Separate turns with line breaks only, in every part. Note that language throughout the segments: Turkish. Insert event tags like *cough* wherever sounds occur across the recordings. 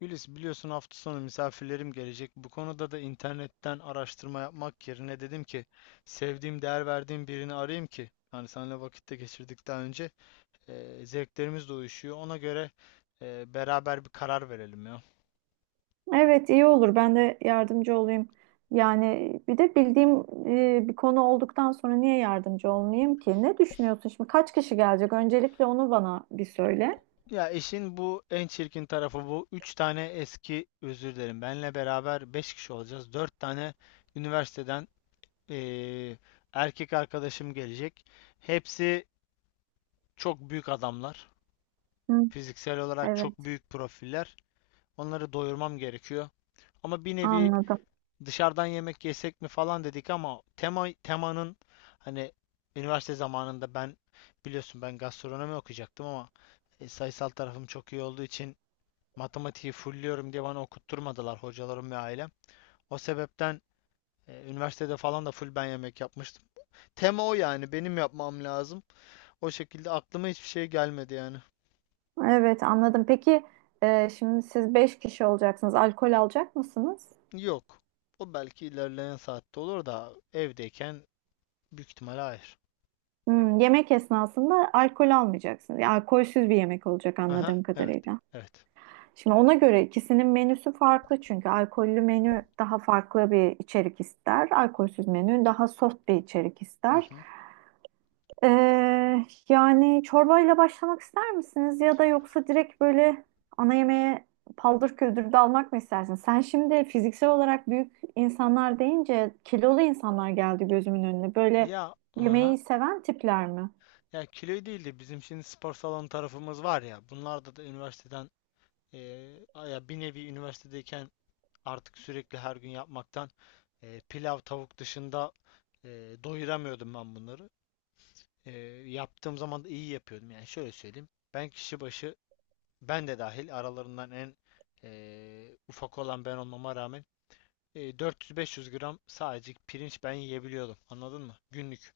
Gülis, biliyorsun hafta sonu misafirlerim gelecek. Bu konuda da internetten araştırma yapmak yerine dedim ki sevdiğim, değer verdiğim birini arayayım ki hani seninle vakitte geçirdikten önce zevklerimiz de uyuşuyor. Ona göre beraber bir karar verelim ya.
Evet, iyi olur, ben de yardımcı olayım. Yani bir de bildiğim bir konu olduktan sonra niye yardımcı olmayayım ki? Ne düşünüyorsun şimdi? Kaç kişi gelecek? Öncelikle onu bana bir söyle.
Ya işin bu en çirkin tarafı bu. Üç tane eski özür dilerim. Benle beraber beş kişi olacağız. Dört tane üniversiteden e, erkek arkadaşım gelecek. Hepsi çok büyük adamlar.
Hı,
Fiziksel olarak
evet,
çok büyük profiller. Onları doyurmam gerekiyor. Ama bir nevi
anladım.
dışarıdan yemek yesek mi falan dedik ama temanın hani üniversite zamanında ben biliyorsun ben gastronomi okuyacaktım ama sayısal tarafım çok iyi olduğu için matematiği fullliyorum diye bana okutturmadılar hocalarım ve ailem. O sebepten üniversitede falan da full ben yemek yapmıştım. Tema o, yani benim yapmam lazım. O şekilde aklıma hiçbir şey gelmedi yani.
Evet, anladım. Peki şimdi siz 5 kişi olacaksınız. Alkol alacak mısınız?
Yok. O belki ilerleyen saatte olur da evdeyken büyük ihtimalle hayır.
Hmm, yemek esnasında alkol almayacaksın. Yani alkolsüz bir yemek olacak
Aha,
anladığım
evet.
kadarıyla.
Evet.
Şimdi ona göre ikisinin menüsü farklı çünkü alkollü menü daha farklı bir içerik ister. Alkolsüz menü daha soft bir içerik ister.
Mhm.
Ee, Yani çorbayla başlamak ister misiniz ya da yoksa direkt böyle ana yemeğe paldır küldür dalmak mı istersin? Sen şimdi fiziksel olarak büyük insanlar deyince kilolu insanlar geldi gözümün önüne. Böyle
Ya, aha.
yemeği seven tipler mi?
Ya kilo değil de bizim şimdi spor salonu tarafımız var ya. Bunlarda da üniversiteden ya bir nevi üniversitedeyken artık sürekli her gün yapmaktan pilav tavuk dışında doyuramıyordum ben bunları. Eee, yaptığım zaman da iyi yapıyordum. Yani şöyle söyleyeyim. Ben kişi başı ben de dahil aralarından en ufak olan ben olmama rağmen 400-500 gram sadece pirinç ben yiyebiliyordum. Anladın mı? Günlük.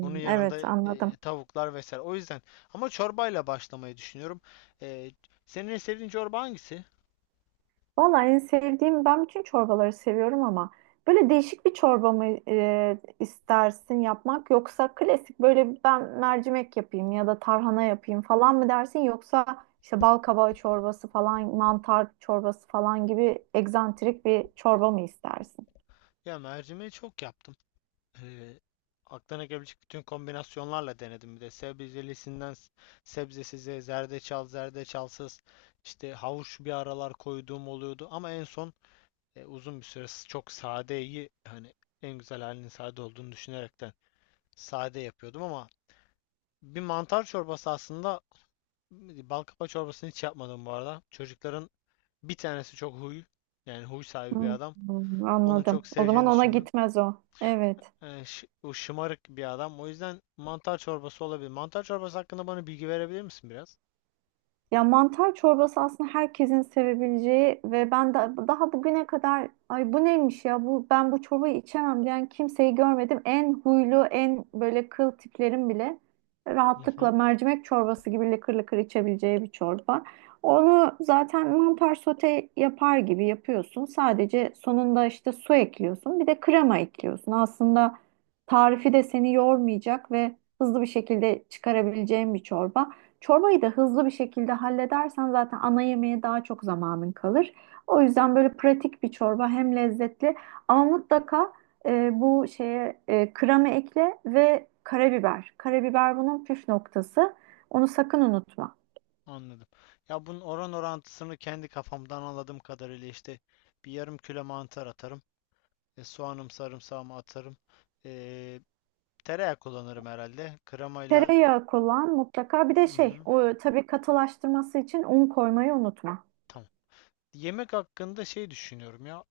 Onun yanında
evet, anladım.
tavuklar vesaire. O yüzden ama çorbayla başlamayı düşünüyorum. E, senin en sevdiğin çorba hangisi?
Vallahi en sevdiğim, ben bütün çorbaları seviyorum ama böyle değişik bir çorba mı istersin yapmak, yoksa klasik böyle ben mercimek yapayım ya da tarhana yapayım falan mı dersin, yoksa işte bal kabağı çorbası falan, mantar çorbası falan gibi egzantrik bir çorba mı istersin?
Ya mercimeği çok yaptım. E, aklına gelebilecek bütün kombinasyonlarla denedim bir de. Sebzelisinden sebzesize, zerdeçal, zerdeçalsız, işte havuç bir aralar koyduğum oluyordu. Ama en son uzun bir süre çok sadeyi hani en güzel halinin sade olduğunu düşünerekten sade yapıyordum ama bir mantar çorbası aslında bal kabağı çorbasını hiç yapmadım bu arada. Çocukların bir tanesi çok huy, yani huy sahibi bir adam.
Hmm,
Onun
anladım.
çok
O zaman
seveceğini
ona
düşünmüyorum.
gitmez o. Evet.
Yani o şımarık bir adam. O yüzden mantar çorbası olabilir. Mantar çorbası hakkında bana bilgi verebilir misin biraz?
Ya mantar çorbası aslında herkesin sevebileceği ve ben de daha bugüne kadar ay bu neymiş ya bu ben bu çorbayı içemem diyen kimseyi görmedim. En huylu en böyle kıl tiplerin bile
Hı
rahatlıkla
hı,
mercimek çorbası gibi lıkır lıkır içebileceği bir çorba. Onu zaten mantar sote yapar gibi yapıyorsun. Sadece sonunda işte su ekliyorsun. Bir de krema ekliyorsun. Aslında tarifi de seni yormayacak ve hızlı bir şekilde çıkarabileceğin bir çorba. Çorbayı da hızlı bir şekilde halledersen zaten ana yemeğe daha çok zamanın kalır. O yüzden böyle pratik bir çorba, hem lezzetli ama mutlaka bu şeye kremi ekle ve karabiber. Karabiber bunun püf noktası. Onu sakın unutma.
anladım. Ya bunun oran orantısını kendi kafamdan anladığım kadarıyla işte bir yarım kilo mantar atarım. Soğanım sarımsağımı atarım. E, tereyağı kullanırım herhalde. Kremayla
Tereyağı kullan mutlaka. Bir de
hı
şey,
hı,
o tabii katılaştırması için un koymayı unutma.
tamam. Yemek hakkında şey düşünüyorum ya.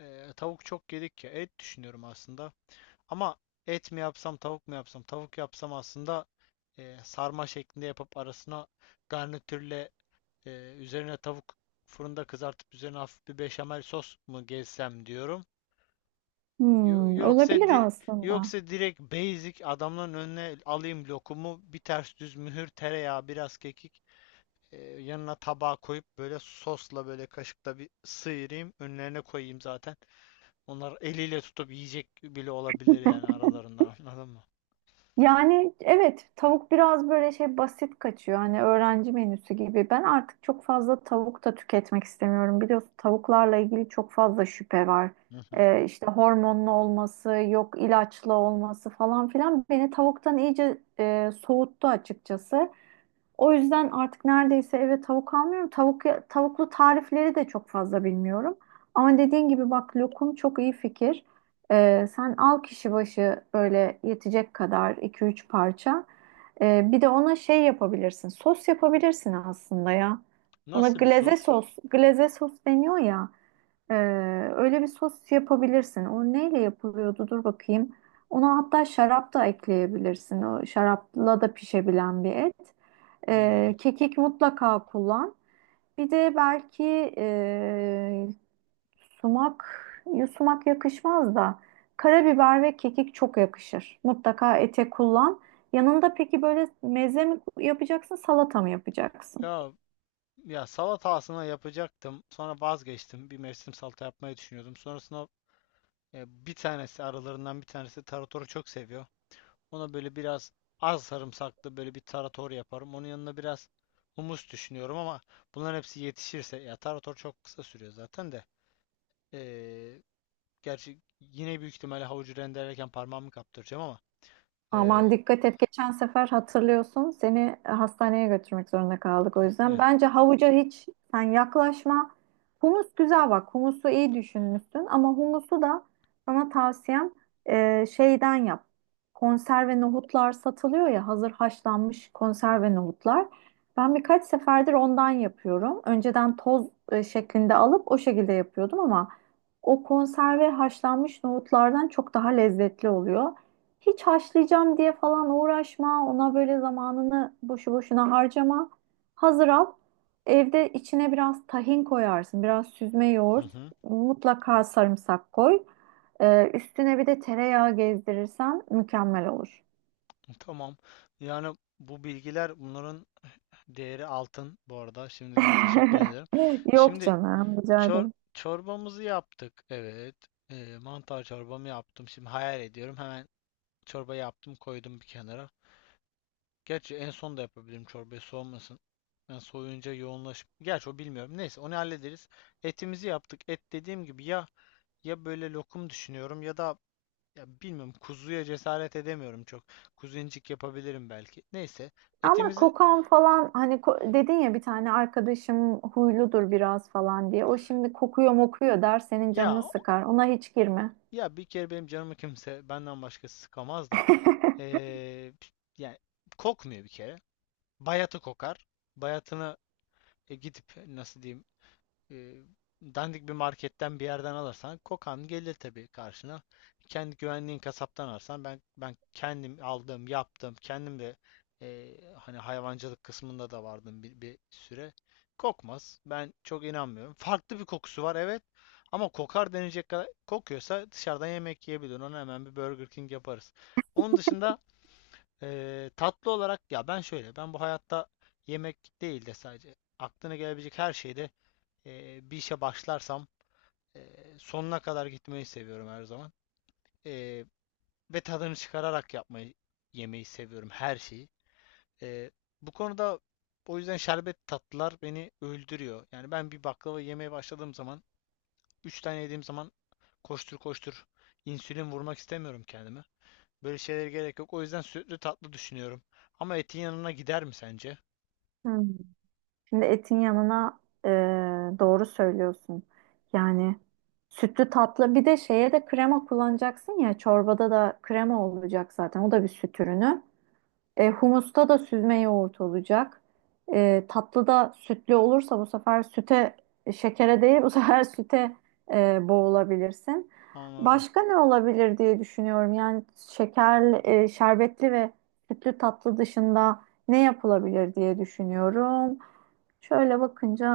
Tavuk çok yedik ya. Et düşünüyorum aslında. Ama et mi yapsam, tavuk mu yapsam? Tavuk yapsam aslında sarma şeklinde yapıp arasına garnitürle üzerine tavuk fırında kızartıp üzerine hafif bir beşamel sos mu gezsem diyorum. Yo-
Hmm,
Yoksa
olabilir
di-
aslında.
yoksa direkt basic adamların önüne alayım lokumu, bir ters düz mühür, tereyağı, biraz kekik. Yanına tabağa koyup böyle sosla böyle kaşıkla bir sıyırayım. Önlerine koyayım zaten. Onlar eliyle tutup yiyecek bile olabilir yani aralarından *laughs* anladın mı?
Yani evet, tavuk biraz böyle şey, basit kaçıyor. Hani öğrenci menüsü gibi. Ben artık çok fazla tavuk da tüketmek istemiyorum. Biliyorsun tavuklarla ilgili çok fazla şüphe var.
Hı hı.
İşte hormonlu olması, yok ilaçlı olması falan filan beni tavuktan iyice soğuttu açıkçası. O yüzden artık neredeyse eve tavuk almıyorum. Tavuklu tarifleri de çok fazla bilmiyorum. Ama dediğin gibi bak, lokum çok iyi fikir. Sen al kişi başı böyle yetecek kadar iki üç parça. Bir de ona şey yapabilirsin. Sos yapabilirsin aslında ya. Ona
Nasıl bir
glaze
sos?
sos, glaze sos deniyor ya. Ee, Öyle bir sos yapabilirsin. O neyle yapılıyordu? Dur bakayım. Ona hatta şarap da ekleyebilirsin. O şarapla da pişebilen bir et.
Anladım.
Kekik mutlaka kullan. Bir de belki e, sumak, ya sumak yakışmaz da karabiber ve kekik çok yakışır. Mutlaka ete kullan. Yanında peki böyle meze mi yapacaksın, salata mı yapacaksın?
Ya ya salata aslında yapacaktım. Sonra vazgeçtim. Bir mevsim salata yapmayı düşünüyordum. Sonrasında bir tanesi aralarından bir tanesi taratoru çok seviyor. Ona böyle biraz az sarımsaklı böyle bir tarator yaparım. Onun yanına biraz humus düşünüyorum ama bunların hepsi yetişirse ya tarator çok kısa sürüyor zaten de. Ee, gerçi yine büyük ihtimalle havucu rendelerken parmağımı kaptıracağım ama
Aman
ee,
dikkat et. Geçen sefer hatırlıyorsun seni hastaneye götürmek zorunda kaldık o yüzden.
eh,
Bence havuca hiç sen yaklaşma. Humus güzel bak. Humusu iyi düşünmüşsün ama humusu da sana tavsiyem şeyden yap. Konserve nohutlar satılıyor ya, hazır haşlanmış konserve nohutlar. Ben birkaç seferdir ondan yapıyorum. Önceden toz şeklinde alıp o şekilde yapıyordum ama o konserve haşlanmış nohutlardan çok daha lezzetli oluyor. Hiç haşlayacağım diye falan uğraşma. Ona böyle zamanını boşu boşuna harcama. Hazır al. Evde içine biraz tahin koyarsın. Biraz süzme
hı
yoğurt.
hı,
Mutlaka sarımsak koy. Üstüne bir de tereyağı gezdirirsen mükemmel olur.
tamam. Yani bu bilgiler bunların değeri altın bu arada. Şimdiden teşekkür
*laughs*
ederim.
Yok
Şimdi
canım, rica
çor
ederim.
çorbamızı yaptık. Evet. Mantar çorbamı yaptım. Şimdi hayal ediyorum. Hemen çorbayı yaptım, koydum bir kenara. Gerçi en son da yapabilirim çorbayı soğumasın. Ben soğuyunca yoğunlaşıp. Gerçi o bilmiyorum. Neyse onu hallederiz. Etimizi yaptık. Et dediğim gibi ya böyle lokum düşünüyorum ya da ya bilmiyorum kuzuya cesaret edemiyorum çok. Kuzincik yapabilirim belki. Neyse
Ama
etimizi
kokan falan, hani dedin ya bir tane arkadaşım huyludur biraz falan diye. O şimdi kokuyor mokuyor der, senin
ya
canını sıkar. Ona hiç girme.
ya bir kere benim canımı kimse benden başkası sıkamaz da
*laughs*
Ee, yani kokmuyor bir kere. Bayatı kokar. Bayatını gidip nasıl diyeyim e, dandik bir marketten bir yerden alırsan kokan gelir tabii karşına. Kendi güvenliğin kasaptan alırsan ben kendim aldım, yaptım. Kendim de hani hayvancılık kısmında da vardım bir süre. Kokmaz. Ben çok inanmıyorum. Farklı bir kokusu var, evet. Ama kokar denecek kadar kokuyorsa dışarıdan yemek yiyebilir. Ona hemen bir Burger King yaparız. Onun dışında tatlı olarak ya ben şöyle ben bu hayatta yemek değil de sadece aklına gelebilecek her şeyde bir işe başlarsam e, sonuna kadar gitmeyi seviyorum her zaman. Ee, ve tadını çıkararak yapmayı, yemeyi seviyorum her şeyi. Ee, bu konuda o yüzden şerbet tatlılar beni öldürüyor. Yani ben bir baklava yemeye başladığım zaman, 3 tane yediğim zaman koştur koştur insülin vurmak istemiyorum kendime. Böyle şeylere gerek yok. O yüzden sütlü tatlı düşünüyorum. Ama etin yanına gider mi sence?
Hı. Şimdi etin yanına e, doğru söylüyorsun. Yani sütlü tatlı, bir de şeye de krema kullanacaksın ya, çorbada da krema olacak zaten, o da bir süt ürünü. E, humusta da süzme yoğurt olacak. E, tatlıda sütlü olursa bu sefer süte, şekere değil bu sefer *laughs* süte boğulabilirsin.
Anladım.
Başka ne olabilir diye düşünüyorum. Yani şekerli, şerbetli ve sütlü tatlı dışında ne yapılabilir diye düşünüyorum. Şöyle bakınca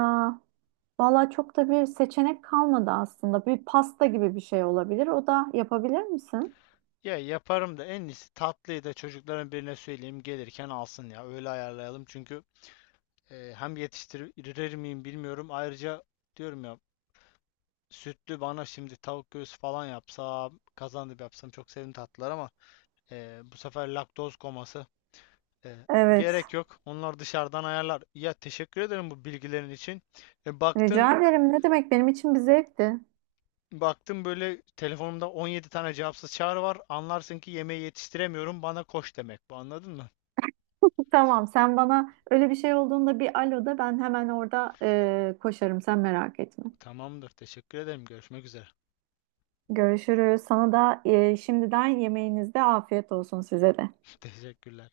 valla çok da bir seçenek kalmadı aslında. Bir pasta gibi bir şey olabilir. O da yapabilir misin?
Ya yaparım da en iyisi tatlıyı da çocukların birine söyleyeyim gelirken alsın ya öyle ayarlayalım çünkü hem yetiştirir miyim bilmiyorum ayrıca diyorum ya sütlü bana şimdi tavuk göğsü falan yapsam kazandıp yapsam çok sevimli tatlılar ama bu sefer laktoz koması e,
Evet.
gerek yok onlar dışarıdan ayarlar ya teşekkür ederim bu bilgilerin için e, baktın
Rica ederim. Ne demek, benim için bir zevkti.
baktım böyle telefonumda 17 tane cevapsız çağrı var anlarsın ki yemeği yetiştiremiyorum bana koş demek bu anladın mı?
*laughs* Tamam, sen bana öyle bir şey olduğunda bir alo da, ben hemen orada koşarım. Sen merak etme.
Tamamdır. Teşekkür ederim. Görüşmek üzere.
Görüşürüz. Sana da şimdiden yemeğinizde afiyet olsun size de.
*laughs* Teşekkürler.